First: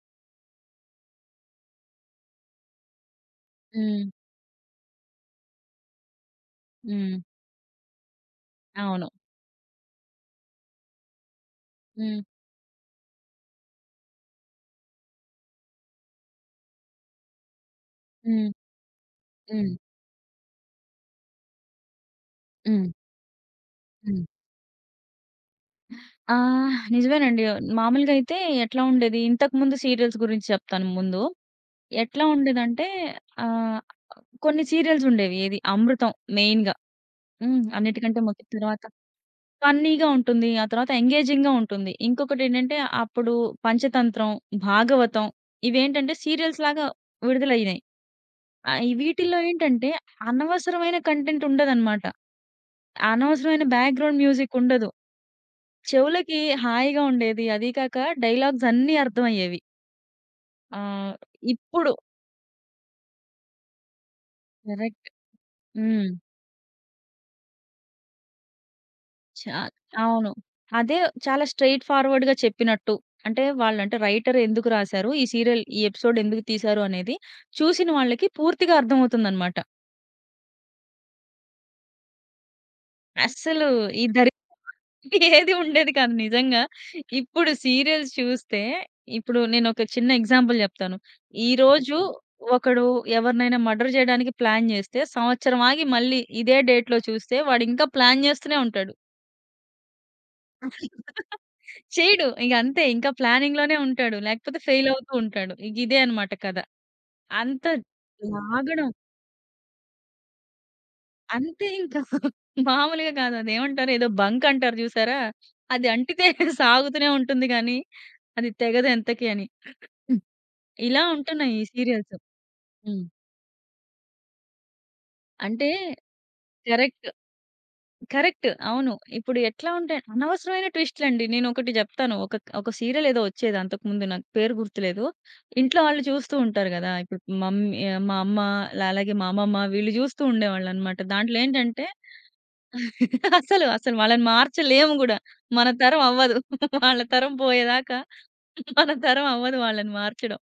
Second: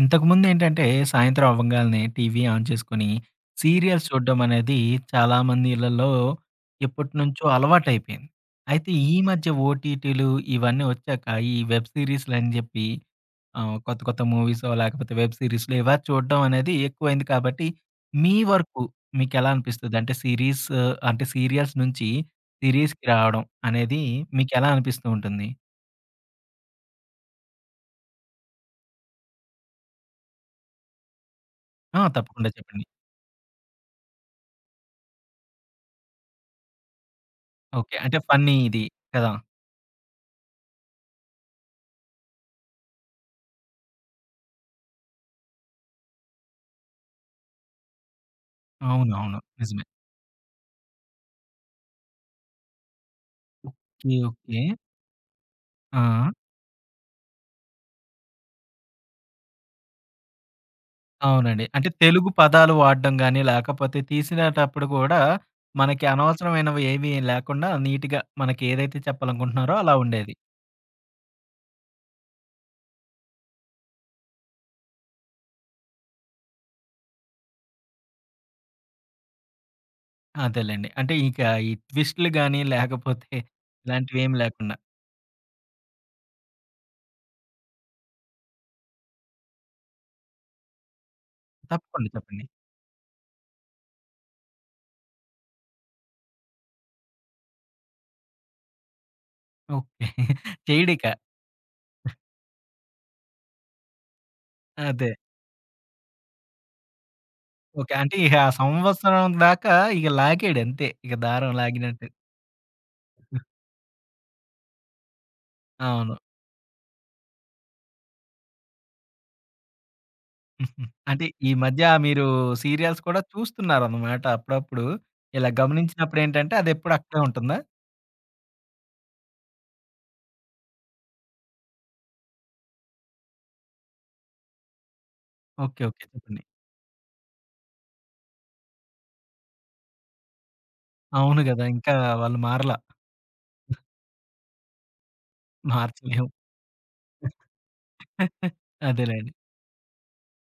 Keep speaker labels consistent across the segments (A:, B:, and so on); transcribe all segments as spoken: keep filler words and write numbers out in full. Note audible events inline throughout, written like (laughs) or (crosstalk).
A: ఇంతకుముందు ఏంటంటే, సాయంత్రం అవ్వంగాల్నే టీవీ ఆన్ చేసుకొని,
B: హ్మ్.
A: సీరియల్స్ చూడడం అనేది చాలామంది ఇళ్లల్లో
B: హ్మ్.
A: ఎప్పటినుంచో అలవాటైపోయింది. అయితే
B: అవును.
A: ఈ మధ్య ఓటీటీలు ఇవన్నీ వచ్చాక, ఈ వెబ్
B: హ్మ్.
A: సీరీస్‌లని జెప్పి ఆహ్, కొత్త కొత్త మూవీసో, లేకపోతే వెబ్ సీరీస్‌లో ఇలా చూడడం అనేది ఎక్కువైంది కాబట్టి, మీ
B: హ్మ్.
A: వరకు మీకెలా
B: హ్మ్.
A: అనిపిస్తది? అంటే సీరీస్ అంటే సీరియల్స్ నుంచి
B: హ్మ్.
A: సీరీస్‌కి రావడం అనేది
B: హ్మ్.
A: మీకెలా అనిపిస్తూ ఉంటుంది?
B: ఆహ్, నిజమేనండి. మామూలుగా అయితే ఎట్లా ఉండేది ఇంతకుముందు సీరియల్స్ గురించి చెప్తాను ముందు.
A: ఆ!
B: ఎట్లా
A: తప్పకుండా చెప్పండి.
B: ఉండేదంటే ఆహ్, కొన్ని సీరియల్స్ ఉండేవి. ఏది 'అమృతం' మెయిన్‌గా. హ్మ్.
A: ఓకే. అంటే
B: అన్నిటికంటే మొదటి
A: ఫన్నీ
B: తర్వాత
A: ఇది కదా!
B: ఫన్నీగా ఉంటుంది. ఆ తర్వాత ఎంగేజింగ్‌గా ఉంటుంది. ఇంకొకటేంటంటే అప్పుడు 'పంచతంత్రం', 'భాగవతం' ఇవేంటంటే సీరియల్స్ లాగా విడుదలయ్యినాయి. ఆహ్,
A: అవునవును.
B: వీటిల్లో
A: నిజమే.
B: ఏంటంటే అనవసరమైన కంటెంట్ ఉండదనమాట. అనవసరమైన
A: ఓకే.
B: Background
A: okay.
B: మ్యూజికుండదు.
A: ఆ!
B: చెవులకి హాయిగా ఉండేది. అదీ కాక డైలాగ్స్ అన్నీ అర్థమయ్యేవి. ఆహ్,
A: అవునండి. అంటే
B: ఇప్పుడు
A: తెలుగు పదాలు వాడడం గాని, లేకపోతే తీసినేటప్పుడు
B: కరెక్ట్.
A: గూడా మనకి
B: హ్మ్.
A: అనవసరమైనవి ఏమీ లేకుండా నీట్‌గా మనకి ఏదైతే
B: చా
A: చెప్పాలనుకుంటున్నారో అలా
B: అవును.
A: ఉండేది.
B: అదే చాలా స్ట్రెయిట్ ఫార్వర్డ్‌గా చెప్పినట్టు. అంటే వాళ్ళంటే రైటర్ ఎందుకు రాసారు? ఈ సీరియల్, ఈ ఎపిసోడ్ ఎందుకు తీశారు అనేది చూసిన వాళ్ళకి పూర్తిగా అర్థమవుతుందనమాట.
A: అదేలెండి. అంటే ఇక ఈ ట్విస్ట్‌లు గాని, లేకపోతే
B: అస్సలు ఈ దరిద్రం
A: ఇలాంటివేమి లేకుండా.
B: (laughs) ఏది ఉండేది కాదు నిజంగా. ఇప్పుడు సీరియల్స్ చూస్తే ఇప్పుడు నేనొక చిన్న ఎగ్జాంపుల్ జెప్తాను. ఈరోజు
A: తప్పకుండా
B: హ్మ్.
A: చెప్పండి.
B: ఒకడు ఎవరినైనా మర్డర్ జేయడానికి ప్లాన్ జేస్తే, సంవత్సరం ఆగి మళ్ళీ ఇదే డేట్‌లో చూస్తే వాడింకా ప్లాన్ జేస్తూనే ఉంటాడు.
A: ఓకే. చేయడిక.
B: (laughs) చేయడు. ఇగ అంతే ఇంకా ప్లానింగ్‌లోనే ఉంటాడు. లేకపోతే ఫెయిల్
A: అదే.
B: అవుతూ ఉంటాడు. ఇగిదే అన్నమాట కథ. అంత
A: ఓకే. అంటే ఇక ఆ
B: లాగడం
A: సంవత్సరం దాకా ఇక లాగాడు అంతే. ఇక దారం
B: అంతే ఇంకా.
A: లాగినట్టు.
B: మామూలుగా కాదు. అదేమంటారు ఏదో బంక్ అంటారు చూసారా? అది
A: అవును.
B: అంటితే (laughs) సాగుతూనే ఉంటుంది గానీ, అది తెగదు ఎంతకి అని. ఉమ్.
A: హ్మ్.
B: ఇలా
A: అంటే ఈ
B: ఉంటున్నాయి ఈ
A: మధ్య
B: సీరియల్స్.
A: మీరు సీరియల్స్
B: హ్మ్.
A: కూడా చూస్తున్నారన్నమాట అప్పుడప్పుడు. ఇలా
B: అంటే
A: గమనించినప్పుడేంటంటే అదెప్పుడు
B: కరెక్ట్.
A: అక్కడే ఉంటుందా?
B: కరెక్ట్. అవును. ఇప్పుడు ఎట్లా ఉంటాయి అనవసరమైన ట్విస్ట్‌లండి. నేనొకటి చెప్తాను. ఒక ఒక సీరియల్ ఏదో వచ్చేది అంతకుముందు నాకు పేరు గుర్తులేదు. ఇంట్లో
A: ఓకే.
B: వాళ్ళు
A: ఓకే.
B: చూస్తూ
A: చెప్పండి.
B: ఉంటారు కదా! ఇప్పుడు మమ్మీ ఆహ్, మా అమ్మ లా- అలాగే మా అమ్మమ్మ వీళ్ళు చూస్తూ ఉండేవాళ్ళనమాట. దాంట్లో
A: అవును గదా!
B: ఏంటంటే
A: ఇంకా వాళ్ళు మారలా.
B: అసలు, అసలు వాళ్ళని మార్చలేము గూడా. మన తరం
A: మార్చలేం.
B: అవ్వదు. వాళ్ళ తరం పోయేదాకా మన తరం
A: అదేలెండి.
B: అవ్వదు వాళ్ళని మార్చడం.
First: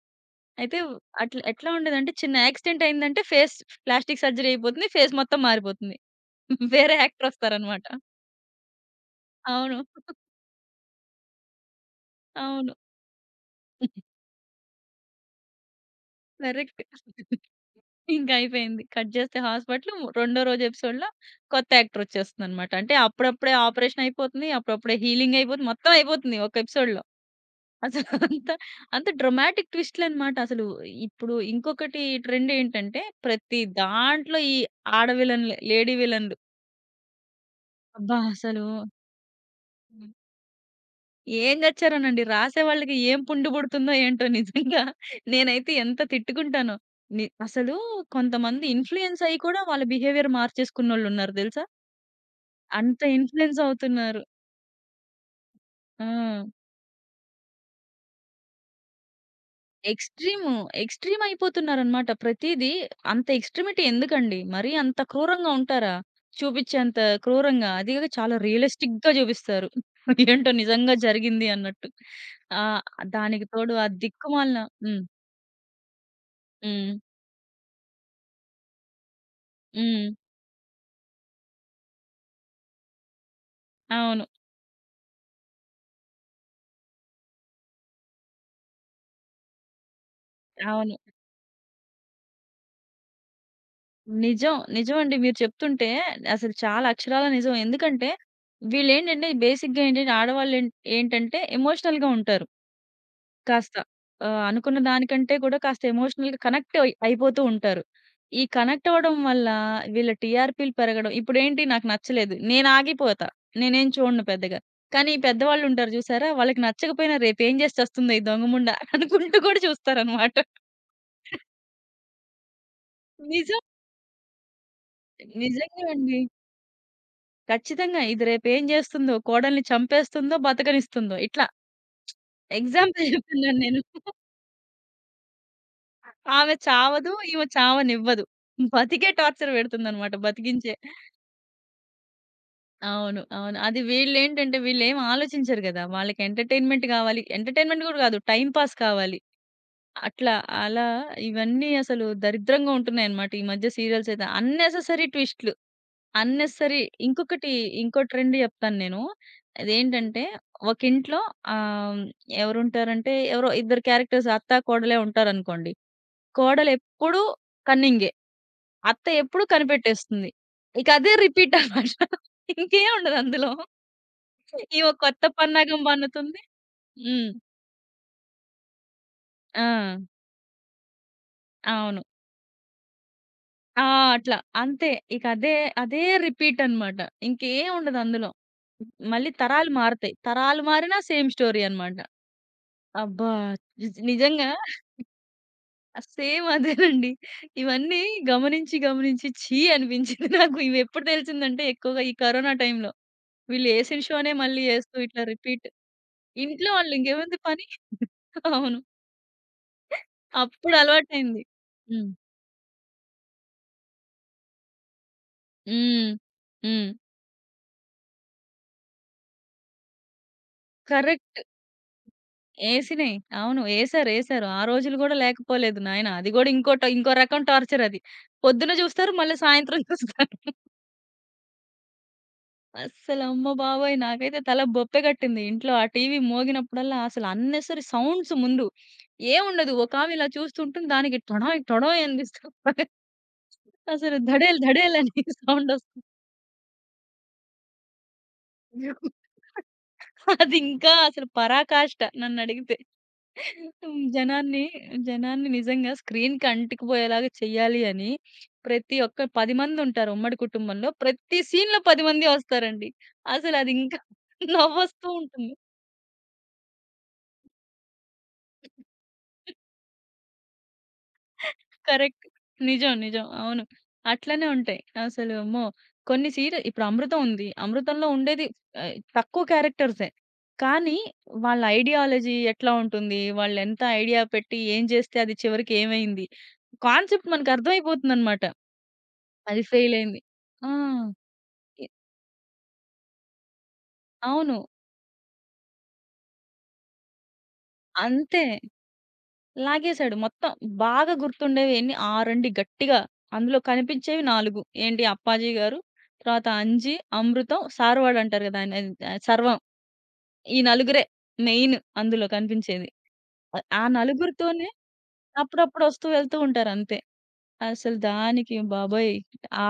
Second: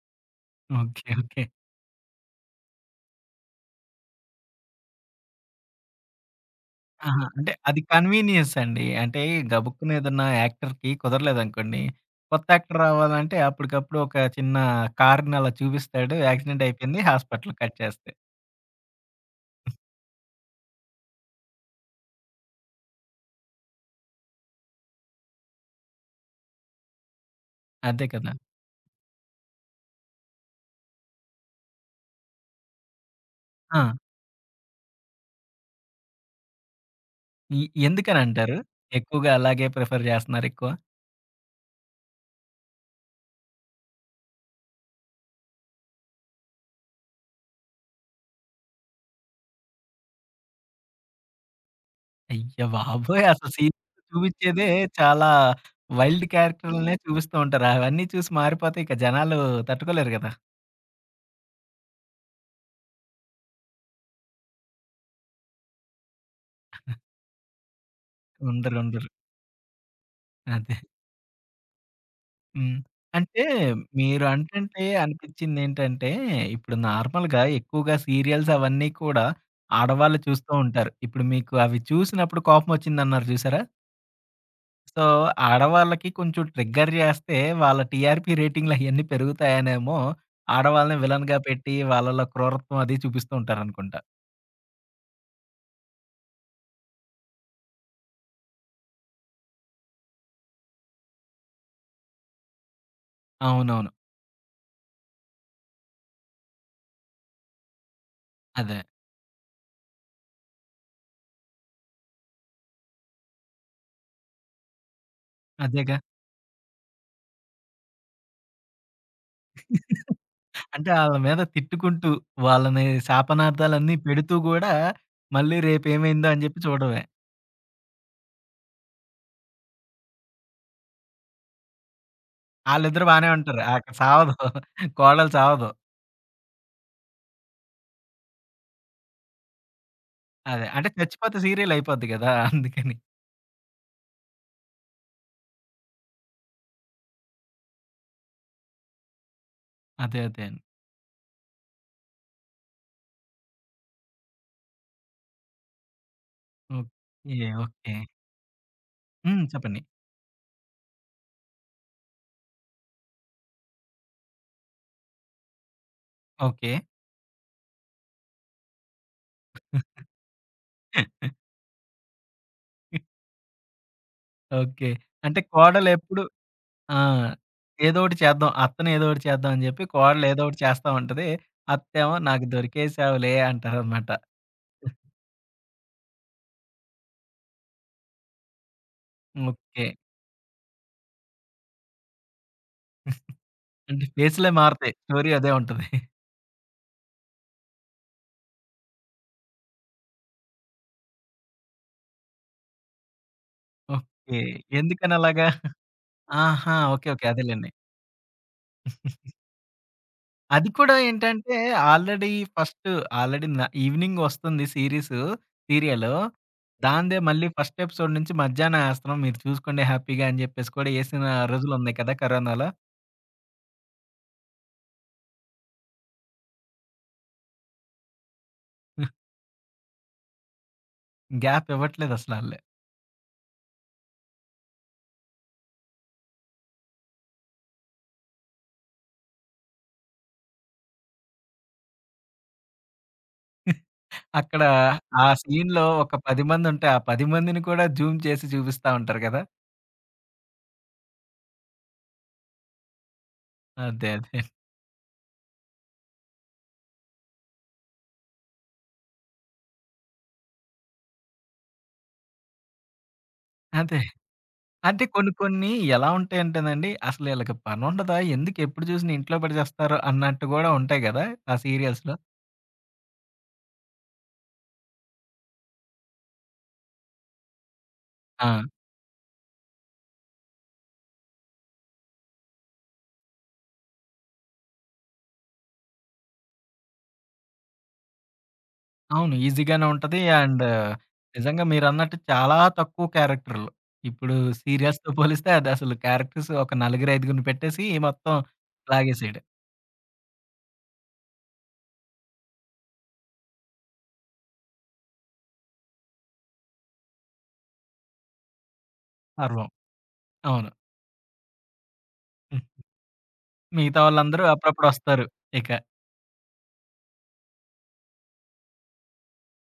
B: అయితే
A: ఓకే.
B: అట్లా
A: ఓకే.
B: ఎట్లా ఉండేదంటే చిన్న యాక్సిడెంట్ అయిందంటే ఫేస్ ప్లాస్టిక్ సర్జరీ అయిపోతుంది. ఫేస్ మొత్తం మారిపోతుంది. వేరే
A: ఆహా!
B: యాక్టర్
A: అంటే అది
B: వస్తారనమాట.
A: కన్వీనియన్స్ అండి. అంటే
B: అవును.
A: గబుక్కున ఏదన్నా యాక్టర్‌కి కుదరలేదనుకోండి. కొత్త
B: అవును.
A: యాక్టర్ రావాలంటే అప్పటికప్పుడు ఒక చిన్న కార్‌ని అలా చూపిస్తాడు. Accident
B: correct.
A: అయిపోయింది. హాస్పిటల్ కట్ చేస్తే.
B: ఇంక అయిపోయింది. కట్ జేస్తే హాస్పిటల్ రెండో రోజు ఎపిసోడ్‌లో కొత్త యాక్టర్ వచ్చేస్తుందనమాట. అంటే అప్పుడప్పుడే ఆపరేషన్ అయిపోతుంది. అప్పుడప్పుడే హీలింగ్ అయిపోతుంది. మొత్తం అయిపోతుంది ఒక ఎపిసోడ్‌లో.
A: అదే
B: అసలు
A: కదా!
B: అంత అంత డ్రమాటిక్ ట్విస్ట్‌లనమాట. అసలు ఇప్పుడు ఇంకొకటి ట్రెండ్ ఏంటంటే, ప్రతి
A: ఆ!
B: దాంట్లో ఈ ఆడ విలన్‌లే, లేడీ విలన్‌లు.
A: ఎ
B: అబ్బా!
A: ఎందుకనంటారు?
B: అసలు
A: ఎక్కువగా అలాగే ప్రిఫర్ జేస్తున్నారెక్కువ?
B: ఏం చచ్చారోనండి. రాసేవాళ్ళకి ఏం పుండు పుడుతుందో ఏంటో నిజంగా. నేనైతే ఎంత తిట్టుకుంటానో. ని అసలు కొంతమంది ఇన్‌ఫ్లూయెన్స్ అయ్యి కూడా వాళ్ళ బిహేవియర్ మార్చేసుకున్నోళ్ళున్నారు తెలుసా?
A: అయ్య
B: అంత
A: బాబోయ్! అసలు
B: ఇన్‌ఫ్లూయెన్స్
A: సీరియస్‌గా
B: అవుతున్నారు.
A: చూపించేదే చాలా
B: ఆ!
A: వైల్డ్ క్యారెక్టర్‌లనే చూపిస్తూ ఉంటారు. అవన్నీ చూసి మారిపోతే ఇక జనాలు తట్టుకోలేరు గదా!
B: ఎక్స్‌ట్రీము. ఎక్స్‌ట్రీమ్ అయిపోతున్నారనమాట. ప్రతీదీ అంత ఎక్స్‌ట్రీమిటీ ఎందుకండి? మరీ అంత క్రూరంగా ఉంటారా? చూపిచ్చేంత క్రూరంగా. అది గాక చాలా
A: ఉండరు. ఉండరు.
B: రియలిస్టిక్‌గా చూపిస్తారు. (laughs) ఏంటో
A: అదే.
B: నిజంగా జరిగింది అన్నట్టు.
A: హ్మ్.
B: ఆహ్,
A: అంటే
B: దానికి తోడు ఆ
A: మీరు
B: దిక్కుమాలిన
A: అంటుంటే
B: హ్మ్.
A: అనిపించిందేంటంటే, ఇప్పుడు
B: హ్మ్.
A: నార్మల్‌గా ఎక్కువగా సీరియల్స్ అవన్నీ కూడా
B: హ్మ్.
A: ఆడవాళ్ళు చూస్తూ ఉంటారు. ఇప్పుడు మీకు అవి చూసినప్పుడు కోపమొచ్చిందన్నారు చూసారా?
B: అవును.
A: సో, ఆడవాళ్ళకి కొంచెం ట్రిగ్గర్ జేస్తే, వాళ్ళ టీఆర్‌పీ రేటింగ్‌లయన్నీ పెరుగుతాయనేమో,
B: అవును.
A: ఆడవాళ్ళని విలన్‌గా పెట్టి, వాళ్ళలో క్రూరత్వం అది చూపిస్తూ ఉంటారనుకుంటా.
B: నిజం. నిజమండి. మీరు చెప్తుంటే అసలు చాలా అక్షరాల నిజం. ఎందుకంటే వీళ్ళేంటంటే బేసిక్‌గా ఏంటంటే ఆడవాళ్ళు ఏం ఏంటంటే ఎమోషనల్‌గా ఉంటారు. కాస్త
A: అవునవును.
B: ఆహ్, అనుకున్న దానికంటే కూడా కాస్త ఎమోషనల్‌గా కనెక్ట్ అయి అయిపోతూ ఉంటారు. ఈ
A: అదే.
B: కనెక్ట్ అవ్వడం వల్ల వీళ్ళ టీఆర్‌పీలు పెరగడం ఇప్పుడేంటి నాకు నచ్చలేదు. నేను ఆగిపోతా. నేనేం చూడను పెద్దగా. కానీ పెద్దవాళ్ళుంటారు
A: అదేగా!
B: చూసారా? వాళ్ళకి నచ్చకపోయినా రేపేం చేసి చస్తుందో ఈ దొంగముండ అనుకుంటూ కూడా చూస్తారనమాట.
A: అంటే ఆళ్ళ మీద తిట్టుకుంటూ, వాళ్ళని
B: నిజం.
A: శాపనార్థాలన్నీ పెడుతూ గూడా, మళ్ళీ
B: నిజంగా అండి.
A: రేపేమైందో అని జెప్పి చూడడమే.
B: ఖచ్చితంగా. ఇది రేపేం చేస్తుందో, కోడల్ని చంపేస్తుందో, బతకనిస్తుందో ఇట్లా
A: ఆళ్ళిద్దరూ
B: ఎగ్జాంపుల్
A: బానే
B: చెప్తున్నాను
A: ఉంటారు.
B: నేను.
A: అక్కడ సావదు. కోడలు సావదు.
B: ఆమె చావదు. ఈమె చావనివ్వదు. బతికే టార్చర్ పెడుతుందన్నమాట
A: అదే.
B: బతికించే.
A: అంటే చచ్చిపోతే సీరియలయిపోద్ది గదా! అందుకని.
B: అవును. అవును. అది వీళ్ళేంటంటే వీళ్ళేం ఆలోచించరు గదా! వాళ్ళకి ఎంటర్‌టైన్‌మెంట్ గావాలి. ఎంటర్‌టైన్‌మెంట్ గూడా గాదు. టైమ్ పాస్ కావాలి.
A: అదే. అదే
B: అట్లా
A: అండి.
B: అలా ఇవన్నీ అసలు దరిద్రంగా ఉంటున్నాయన్నమాట. ఈ మధ్య సీరియల్స్ అయితే. అన్నెసెసరీ ట్విస్ట్‌లు. Unnecessary
A: okay.
B: ఇంకొకటి
A: ఓకే.
B: ఇంకో ట్రెండ్ జెప్తాను నేను.
A: హ్మ్. చెప్పండి.
B: అదేంటంటే ఒక ఇంట్లో ఆహ్, ఎవరుంటారంటే ఎవరో ఇద్దరు క్యారెక్టర్స్ అత్త, కోడలే ఉంటారనుకోండి.
A: ఓకే.
B: కోడలెప్పుడూ కన్నింగే. అత్త ఎప్పుడు కనిపెట్టేస్తుంది. ఇక అదే రిపీట్ అన్నమాట. ఇంకేం ఉండదు అందులో. ఈమె
A: ఓకే.
B: కొత్త
A: అంటే
B: పన్నాగం
A: కోడలెప్పుడు
B: పన్నుతుంది.
A: ఆ!
B: హ్మ్.
A: ఏదోకటి చేద్దాం. అత్తని ఏదోకటి చేద్దాం
B: ఆ!
A: అని జెప్పి కోడలు ఏదోకటి చేస్తా ఉంటది.
B: అవును.
A: అత్తేమో నాకు దొరికేసావులే
B: ఆ!
A: అంటారనమాట.
B: అట్లా. అంతే. ఇక అదే, అదే రిపీట్ అన్నమాట. ఇంకేం ఉండదు అందులో. మళ్ళీ తరాలు
A: ఓకే.
B: మారతాయి. తరాలు మారినా సేమ్ స్టోరీ అన్నమాట. అబ్బా! నిజ
A: అంటే
B: నిజంగా
A: ఫేసులే మారతాయి. స్టోరీ అదే ఉంటది.
B: సేమ్ అదేనండి. ఇవన్నీ గమనించి, గమనించి ఛీ! అనిపించింది నాకు. ఇవి ఎప్పుడు తెలిసిందంటే ఎక్కువగా ఈ కరోనా టైంలో. వీళ్ళు ఏసిన షోనే
A: ఓకే.
B: మళ్ళీ ఏస్తూ
A: ఎందుకని
B: ఇట్లా
A: అలాగా?
B: రిపీట్ ఇంట్లో
A: ఆహా!
B: వాళ్ళు
A: ఓకే. ఓకే.
B: ఇంకేముంది పని?
A: అదేలెండి.
B: అవును.
A: అది
B: అప్పుడు
A: కూడా
B: అలవాటయింది.
A: ఏంటంటే
B: హ్మ్.
A: ఆల్రెడీ ఫస్ట్ ఆల్రెడీ న ఈవినింగ్ వస్తుంది సీరీసు,
B: హ్మ్.
A: సీరియలు.
B: హ్మ్.
A: దానిదే మళ్ళీ ఫస్ట్ ఎపిసోడ్ నుంచి మధ్యాహ్నం ఏస్తున్నాం. మీరు చూసుకోండి హ్యాపీగా అని జెప్పేసి కూడా ఏసిన
B: కరెక్ట్.
A: రోజులున్నాయి కదా! కరోనాలో.
B: ఏసినయి. అవును. ఏసారు. ఏసారు. ఆ రోజులు గూడా లేకపోలేదు నాయన. అది గూడా ఇంకో ట ఇంకో రకం టార్చర్ అది. పొద్దున జూస్తారు, మళ్ళీ సాయంత్రం జూస్తారు.
A: గ్యాప్ ఇవ్వట్లేదసల ఆళ్ళు.
B: అస్సలు అమ్మ బాబోయ్! నాకైతే తల బొప్పే గట్టింది. ఇంట్లో ఆ టీవీ మోగినప్పుడల్లా అసలు అన్నెసెసరీ సౌండ్స్ ముందు. ఏముండదు. ఒకామె ఇలా చూస్తుంటుంది. దానికి టొడాయ్ టొడాయ్ అనిపిస్తూ అసలు ధడేల్
A: అక్కడ
B: ధడేల్ అని
A: ఆ సీన్‌లో
B: సౌండొస్తుంది.
A: ఒక పది మందుంటే, ఆ పది మందిని కూడా జూమ్ చేసి చూపిస్తా ఉంటారు కదా!
B: అదింకా అసలు పరాకాష్ట నన్నడిగితే. హ్మ్.
A: అదే. అదే.
B: జనాన్ని, జనాన్ని నిజంగా స్క్రీన్‌కి అంటుకుపోయేలాగా చెయ్యాలి అని ప్రతి ఒక్క పది మందుంటారు ఉమ్మడి కుటుంబంలో. ప్రతి సీన్‌లో పది మంది వస్తారండి. అసలదింకా
A: అదే.
B: (laughs)
A: అంటే
B: నవ్వొస్తూ
A: కొన్ని
B: ఉంటుంది.
A: కొన్ని ఎలా ఉంటాయంటేనండి, అసలు ఈళ్ళకి పనుండదా? ఎందుకు ఎప్పుడు చూసినా ఇంట్లో పడేసేస్తారు అన్నట్టు గూడా ఉంటాయి గదా! ఆ సీరియల్స్‌లో.
B: కరెక్ట్. నిజం. నిజం. అవును. అట్లనే ఉంటాయి. అసలు అమ్మో! కొన్ని సీరి ఇప్పుడు 'అమృతం' ఉంది. 'అమృతంలో' ఉండేది
A: ఆ!
B: ఆహ్, తక్కువ క్యారెక్టర్సే. కానీ వాళ్ళ ఐడియాలజీ ఎట్లా ఉంటుంది? వాళ్ళెంత ఐడియా పెట్టి ఏం జేస్తే అది చివరికి ఏమైంది? కాన్సెప్ట్ మనకు అర్థమైపోతుందన్నమాట.
A: అవును.
B: అది
A: ఈజీగానే
B: ఫెయిల్
A: ఉంటది.
B: అయింది.
A: అండ్
B: ఆ!
A: నిజంగా
B: ఎ
A: మీరన్నట్టు చాలా తక్కువ క్యారెక్టర్‌లు. ఇప్పుడు
B: అవును.
A: సీరియల్స్‌తో పోలిస్తే అదసలు క్యారెక్టర్స్ ఒక నలుగురు, ఐదుగురిని పెట్టేసి మొత్తం
B: అంతే.
A: లాగేసేయడం.
B: లాగేశాడు మొత్తం. బాగా గుర్తుండేవి ఎన్ని ఆరండి గట్టిగా. అందులో కనిపించేవి నలుగురు ఏంటి 'అప్పాజీ గారు', తర్వాత 'అంజి', 'అమృతం', 'సార్వాడు' అంటారు కదా! ఆయన ఆహ్, 'సర్వం'
A: సర్వం.
B: ఈ
A: అవును.
B: నలుగురే మెయిన్ అందులో కనిపించేది. అ ఆ
A: మిగతా వాళ్ళందరూ
B: నలుగురితోనే
A: అప్పుడప్పుడొస్తారు ఇక.
B: అప్పుడప్పుడు ఒస్తూ వెళ్తూ ఉంటారంతే. అసలు దానికి బాబోయ్!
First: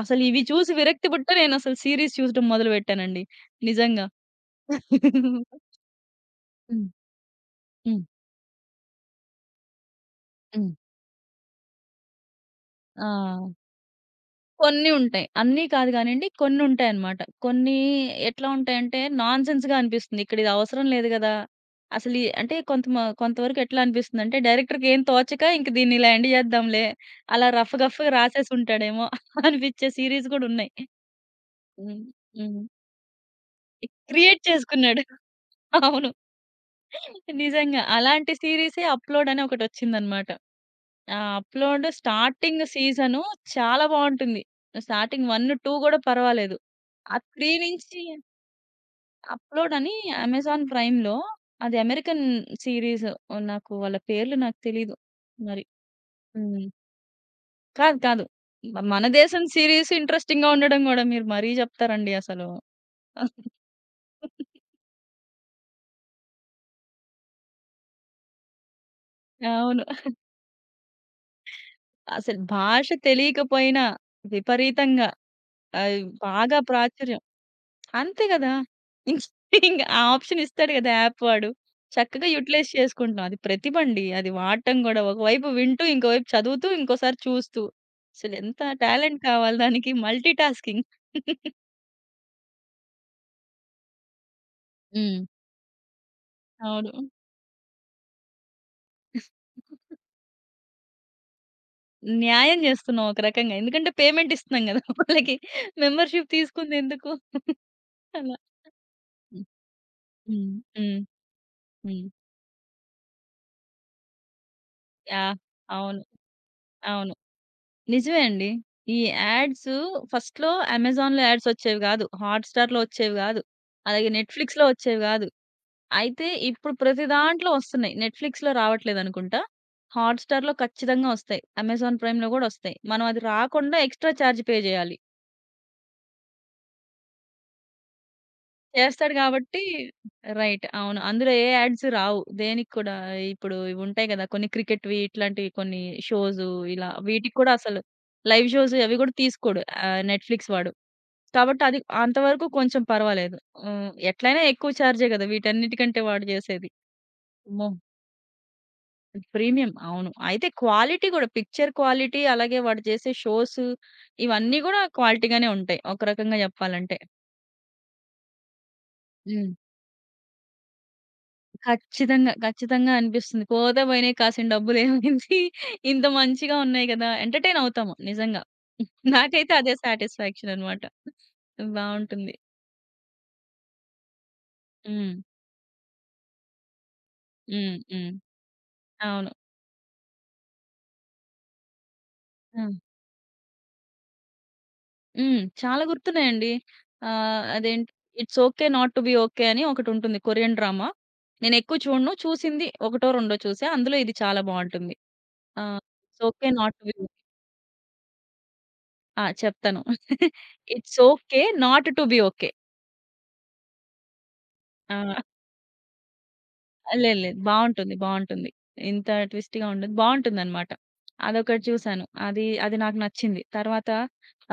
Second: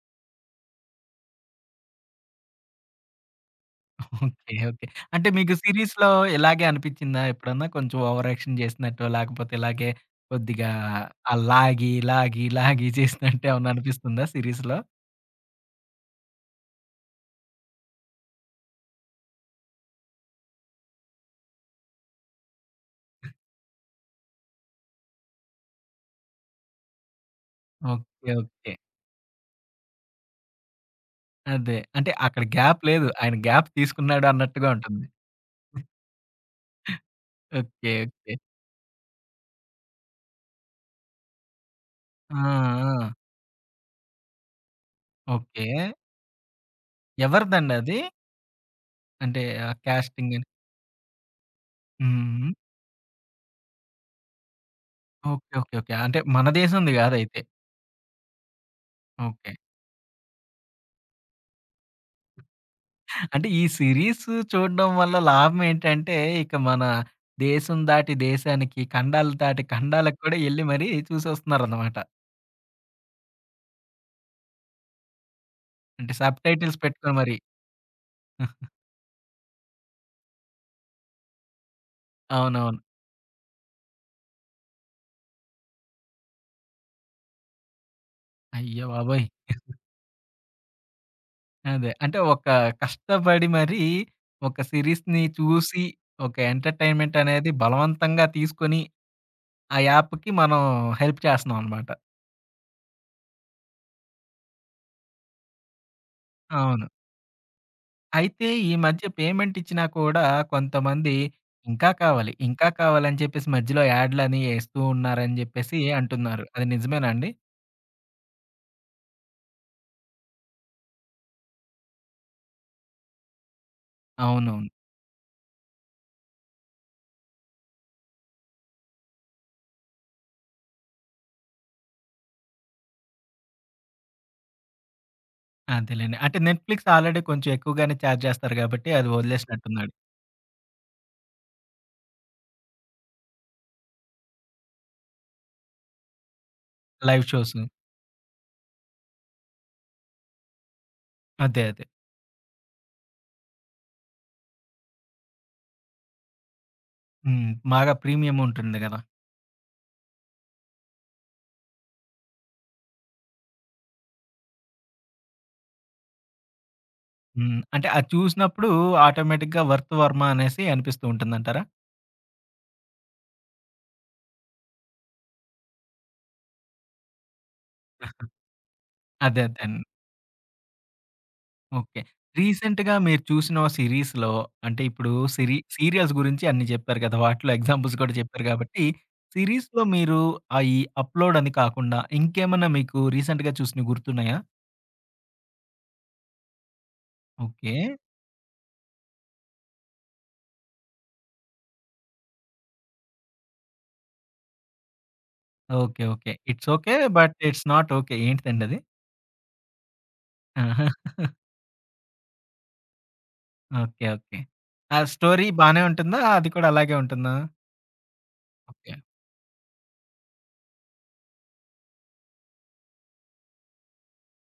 B: అసలు ఇవి చూసి విరక్తి పుట్ట నేనసలు సీరీస్ చూడడం మొదలుపెట్టానండి నిజంగా.
A: ఓకే. ఓకే. అంటే మీకు
B: (laughs)
A: సీరీస్‌లో ఇలాగే
B: హ్మ్.
A: అనిపిచ్చిందా ఎప్పుడన్నా? కొంచెం
B: హ్మ్.
A: ఓవర్ యాక్షన్ జేసినట్టో, లేకపోతే ఇలాగే కొద్దిగా
B: హ్మ్.
A: ఆ లాగి, లాగి, లాగి
B: ఆ!
A: చేసినట్టు ఏమన్నా అనిపిస్తుందా సీరీస్‌లో?
B: కొన్ని ఉంటాయి. అన్నీ కాదు గానండి. కొన్నుంటాయన్నమాట. కొన్ని ఎట్లా ఉంటాయంటే నాన్‌సెన్స్‌గా అనిపిస్తుంది. ఇక్కడిది అవసరం లేదు గదా! అసలీ అంటే కొంత మ కొంతవరకు ఎట్లా అనిపిస్తుందంటే డైరెక్టర్‌కేం తోచక ఇంక దీన్ని ఇలా ఎండ్ జేద్దాంలే. అలా రఫ్ గఫ్‌గా
A: ఓకే. ఓకే.
B: రాసేసుంటాడేమో (laughs) అనిపిచ్చే సీరీస్ గూడున్నాయి.
A: అదే.
B: హ్మ్.
A: అంటే అక్కడ
B: హ్మ్.
A: గ్యాప్ లేదు. ఆయన గ్యాప్
B: (laughs)
A: తీసుకున్నాడు
B: క్రియేట్
A: అన్నట్టుగా
B: చేసుకున్నాడు.
A: ఉంటుంది.
B: (laughs) అవును. నిజంగా.
A: ఓకే.
B: అలాంటి
A: ఓకే.
B: సీరీసే 'అప్‌లోడ్' అని ఒకటొచ్చిందన్నమాట. ఆ! అప్‌లోడ్
A: ఆ!
B: స్టార్టింగ్
A: ఆ!
B: సీజను చాలా బావుంటుంది. Starting one,
A: okay.
B: టూ గూడా పర్వాలేదు. ఆ త్రీ
A: ఎవరిదండి అది?
B: నుంచి
A: అంటే ఆ
B: అప్‌లోడ్ అని
A: కాస్టింగ్ గాని.
B: అమెజాన్ ప్రైమ్‌లో అది అమెరికన్
A: హ్మ్.
B: సీరీస్ నాకు వాళ్ళ పేర్లు నాకు తెలీదు
A: ఓకే.
B: మరి.
A: ఓకే. ఓకే. అంటే మన
B: హ్మ్.
A: దేశంది గాదైతే.
B: కాదు. కాదు. మ మన దేశం
A: ఓకే.
B: సీరీస్ ఇంట్రెస్టింగ్‌గా ఉండడం గూడా మీరు మరీ జెప్తారండి అసలు.
A: అంటే ఈ సీరీస్ చూడడం వల్ల లాభం ఏంటంటే, ఇక మన దేశం దాటి దేశానికి, ఖండాలు దాటి
B: అవును.
A: ఖండాలకు కూడా ఎళ్లి మరీ చూసొస్తున్నారనమాట.
B: అసలు భాష తెలియకపోయినా విపరీతంగా ఆహ్,
A: అంటే
B: బాగా
A: సబ్‌టైటిల్స్ పెట్టుకొని
B: ప్రాచుర్యం
A: మరి.
B: అంతే గదా! ఇంక ఇంగ ఆ ఆప్షన్ ఇస్తాడు గదా! యాప్ వాడు. చక్కగా యుటిలైజ్
A: అవునవును.
B: చేసుకుంటున్నాం. అది ప్రతిభండి. అది వాడటం గూడా ఒకవైపు వింటూ, ఇంకోవైపు చదువుతూ, ఇంకోసారి చూస్తూ. అసలెంత
A: అయ్య
B: టాలెంట్
A: బాబోయ్!
B: కావాలి దానికి మల్టీ టాస్కింగ్.
A: అదే. అంటే ఒక కష్టపడి మరీ ఒక
B: హ్మ్.
A: సీరీస్‌ని చూసి, ఒక
B: అవును.
A: ఎంటర్‌టైన్‌మెంట్ అనేది బలవంతంగా తీసుకొని, ఆ యాప్‌కి మనం హెల్ప్ చేస్తున్నామనమాట.
B: న్యాయం జేస్తున్నాం ఒక రకంగా. ఎందుకంటే పేమెంట్ ఇస్తున్నాం గదా! వాళ్ళకి. మెంబర్‌షిప్
A: అవును.
B: తీసుకుందెందుకు? అలా.
A: అయితే ఈ మధ్య
B: హ్మ్.
A: పేమెంట్ ఇచ్చినా కూడా
B: హ్మ్. హ్మ్.
A: కొంతమంది ఇంకా
B: హ్మ్.
A: కావాలి, ఇంకా కావాలని చెప్పేసి మధ్యలో యాడ్‌లని ఎస్తూ
B: యాహ్!
A: ఉన్నారని జెప్పేసి
B: అవును.
A: అంటున్నారు. అది నిజమేనా
B: అవును.
A: అండి?
B: నిజమే అండి. ఈ యాడ్స్ ఫస్ట్‌లో అమెజాన్‌లో యాడ్స్ వచ్చేవి గాదు. హాట్‌స్టార్‌లో వచ్చేవి గాదు. అలాగే నెట్‌ఫ్లిక్స్‌లో
A: అవునవును.
B: వచ్చేవి గాదు. అయితే ఇప్పుడు ప్రతి దాంట్లో వస్తున్నాయి. నెట్‌ఫ్లిక్స్‌లో రావట్లేదనుకుంటా. హాట్‌స్టార్‌లో ఖచ్చితంగా వస్తాయి. అమెజాన్ ప్రైమ్‌లో గూడా వస్తాయి. మనం అది రాకుండా ఎక్స్‌ట్రా చార్జ్ పే జేయాలి.
A: అదేలెండి. అంటే నెట్‌ఫ్లిక్స్ ఆల్రెడీ కొంచెం ఎక్కువగానే చార్జ్ జేస్తారు గాబట్టి అది
B: చేస్తాడు గాబట్టి
A: వదిలేసినట్టున్నాడు.
B: రైట్. అవును. అందులో ఏ యాడ్స్ రావు. దేనికి కూడా ఇప్పుడు ఇవుంటాయి గదా! కొన్ని క్రికెట్‌వి ఇట్లాంటివి కొన్ని షోసు ఇలా
A: లైవ్
B: వీటికి కూడా
A: షోస్.
B: అసలు లైవ్ షోస్ అవి గూడా తీసుకోడు. ఆహ్, నెట్‌ఫ్లిక్స్ వాడు. కాబట్టి
A: అదే.
B: అది
A: అదే.
B: అంతవరకు కొంచెం పర్వాలేదు. హ్మ్. ఎట్లైనా ఎక్కువ చార్జే గదా! వీటన్నిటికంటే వాడు జేసేది.
A: హ్మ్.
B: అమ్మో!
A: బాగా ప్రీమియం ఉంటుంది గదా!
B: ప్రీమియం అవును. అయితే క్వాలిటీ గూడా పిక్చర్ క్వాలిటీ అలాగే వాడు జేసే షోసు ఇవన్నీ గూడా క్వాలిటీగానే ఉంటాయి. ఒక రకంగా జెప్పాలంటే.
A: హ్మ్. అంటే అది చూసినప్పుడు
B: హ్మ్.
A: ఆటోమేటిక్‌గా వర్త్ వర్మ అనేసి అనిపిస్తూ ఉంటుందంటారా?
B: ఖచ్చితంగా. ఖచ్చితంగా అనిపిస్తుంది. పోతే పోయినయి కాసిన డబ్బులేమైంది? ఇంత మంచిగా ఉన్నాయి గదా! ఎంటర్‌టైన్ అవుతాము నిజంగా.
A: అదే.
B: నాకైతే
A: అదే.
B: అదే సాటిస్ఫాక్షన్ అనమాట.
A: ఓకే.
B: బావుంటుంది.
A: రీసెంట్‌గా మీరు చూసిన సిరీస్‌లో అంటే
B: హ్మ్.
A: ఇప్పుడు సిరీ సీరియల్స్ గురించి అన్ని చెప్పారు కదా! వాటిలో
B: హ్మ్.
A: ఎగ్జాంపుల్స్
B: హ్మ్.
A: కూడా చెప్పారు కాబట్టి,
B: అవును.
A: సిరీస్‌లో మీరు ఆహ్, ఈ అప్‌లోడ్ అని కాకుండా
B: ఆ!
A: ఇంకేమన్నా మీకు రీసెంట్‌గా చూసినవి గుర్తున్నాయా?
B: హ్మ్. చాలా గుర్తున్నాయండి. ఆహ్,
A: ఓకే.
B: అదేంటి 'it's okay not to be okay' అని ఒకటుంటుంది కొరియన్ డ్రామా. నేనెక్కువ చూడను. చూసింది ఒకటో, రెండో చూసా. అందులో ఇది చాలా బావుంటుంది. ఆ!
A: Okay.
B: 'It's
A: okay.
B: Okay
A: it's
B: not to
A: okay.
B: Be okay.'
A: But it's not okay. ఏంటిదండి అది?
B: ఆ! చెప్తాను. (laughs)
A: (laughs) ఆహా!
B: 'It's okay not to be okay.'
A: Okay. Okay.
B: ఆ!
A: ఆ స్టోరీ బానే ఉంటుందా? అది కూడా అలాగే
B: లేదు
A: ఉంటుందా?
B: లేదు. బావుంటుంది. బావుంటుంది.
A: ఓకే.
B: ఇంత ట్విస్ట్‌గా ఉండదు. బావుంటుందనమాట. అదొకటి చూసాను. అది, అది నాకు నచ్చింది. తర్వాత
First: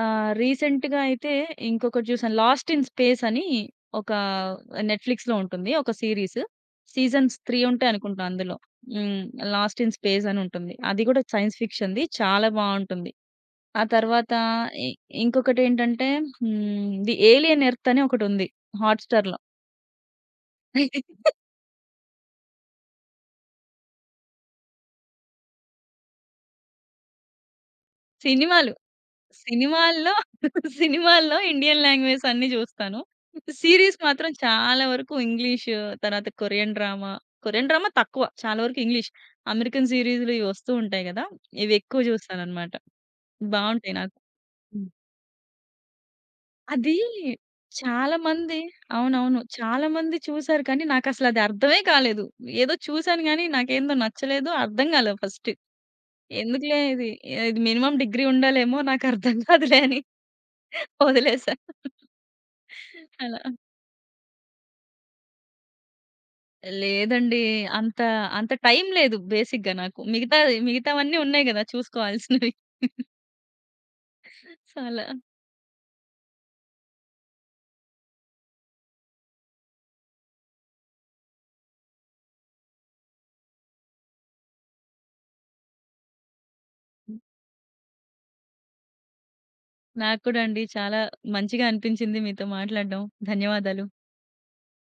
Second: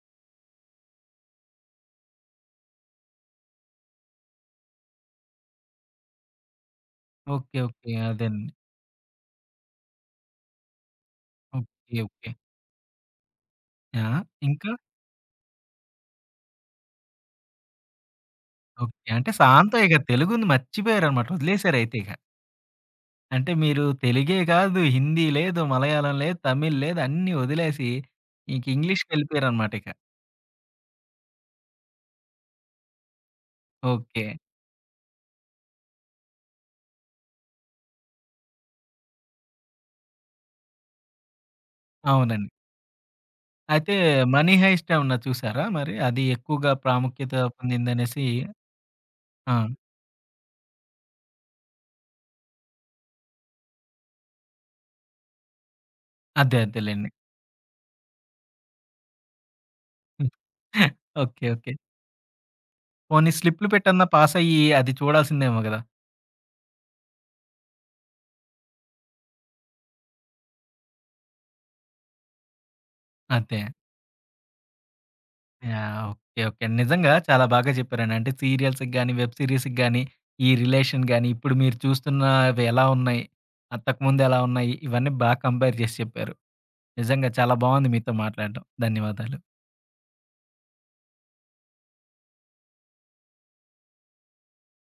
B: ఆహ్, రీసెంట్‌గా అయితే ఇంకొకటి చూసాను. 'లాస్ట్ ఇన్ స్పేస్' అని ఒక నెట్‌ఫ్లిక్స్‌లో ఉంటుంది. ఒక సీరీస్. Seasons
A: okay.
B: మూడు ఉంటాయి
A: ఓకే.
B: అనుకుంటా
A: అదేనండి.
B: అందులో. హ్మ్. 'లాస్ట్ ఇన్ స్పేస్' అని ఉంటుంది. అది కూడా సైన్స్
A: ఓకే.
B: ఫిక్షన్‌ది.
A: ఓకే.
B: చాలా బావుంటుంది. ఆ
A: ఆ!
B: తర్వాత
A: ఇంకా?
B: ఇ ఇంకొకటేంటంటే హ్మ్. 'ది ఏలియన్ ఎర్త్' అని ఒకటుంది
A: ఓకే. అంటే
B: హాట్‌స్టార్‌లో.
A: సాంతో ఇక తెలుగుని మర్చిపోయారనమాట. వదిలేసారు అయితే ఇక. అంటే మీరు తెలుగే కాదు, హిందీ లేదు, మలయాళం లేదు, తమిళ్ లేదు అన్నీ వదిలేసి ఇంక
B: సినిమాలు.
A: ఇంగ్లీష్‌కెళ్ళిపోయారనమాట ఇక.
B: సినిమాల్లో (laughs) సినిమాల్లో ఇండియన్ లాంగ్వేజ్ అన్నీ జూస్తాను. Series
A: okay.
B: మాత్రం చాలా వరకు ఇంగ్లీషు, తర్వాత కొరియన్ డ్రామా, కొరియన్ డ్రామా తక్కువ. చాలా వరకు ఇంగ్లీష్. అమెరికన్ సీరీస్‌లు ఇవి వస్తూ ఉంటాయి గదా! ఇవి ఎక్కువ
A: అవునండి.
B: జూస్తానన్నమాట. బావుంటాయి
A: అయితే
B: నాకు.
A: 'మనీ
B: హ్మ్.
A: హైస్ట్' ఏమన్నా చూసారా మరి? అది ఎక్కువగా
B: అది
A: ప్రాముఖ్యత
B: చాలా
A: పొందిందనేసి
B: మంది అవునవును.
A: ఆ!
B: చాలా మంది చూసారు కానీ నాకసలు అది అర్థమే కాలేదు. ఏదో చూసాను గానీ నాకేందో నచ్చలేదు. అర్థం గాలేదు ఫస్ట్.
A: అదే
B: ఎందుకులే
A: అదేలెండి.
B: ఇది, ఇది మినిమమ్ డిగ్రీ ఉండాలేమో నాకర్థం కాదులే అని
A: (laughs) ఓకే.
B: వదిలేసా.
A: ఓకే. పోనీ
B: అలా.
A: స్లిప్‌లు పెట్టన్నా పాసయ్యి అది చూడాల్సిందేమో గదా!
B: లేదండి. అంత, అంత టైం లేదు బేసిక్‌గా నాకు. మిగతా మిగతావన్నీ ఉన్నాయి గదా! చూసుకోవాల్సినవి.
A: అదే.
B: సో, అలా.
A: యాహ్! ఓకే. ఓకే. నిజంగా చాలా బాగా చెప్పారండి. అంటే సీరియల్స్‌కి గాని, వెబ్ సీరీస్‌కి గాని, ఈ రిలేషన్ గాని, ఇప్పుడు మీరు చూస్తున్నవి ఎలా ఉన్నాయి? అంతకుముందు ఎలా ఉన్నాయి? ఇవన్నీ బాగా కంపేర్ చేసి చెప్పారు. నిజంగా చాలా బాగుంది మీతో మాట్లాడడం. ధన్యవాదాలు.
B: నాకు కూడా అండి చాలా మంచిగా అనిపించింది మీతో మాట్లాడడం. ధన్యవాదాలు.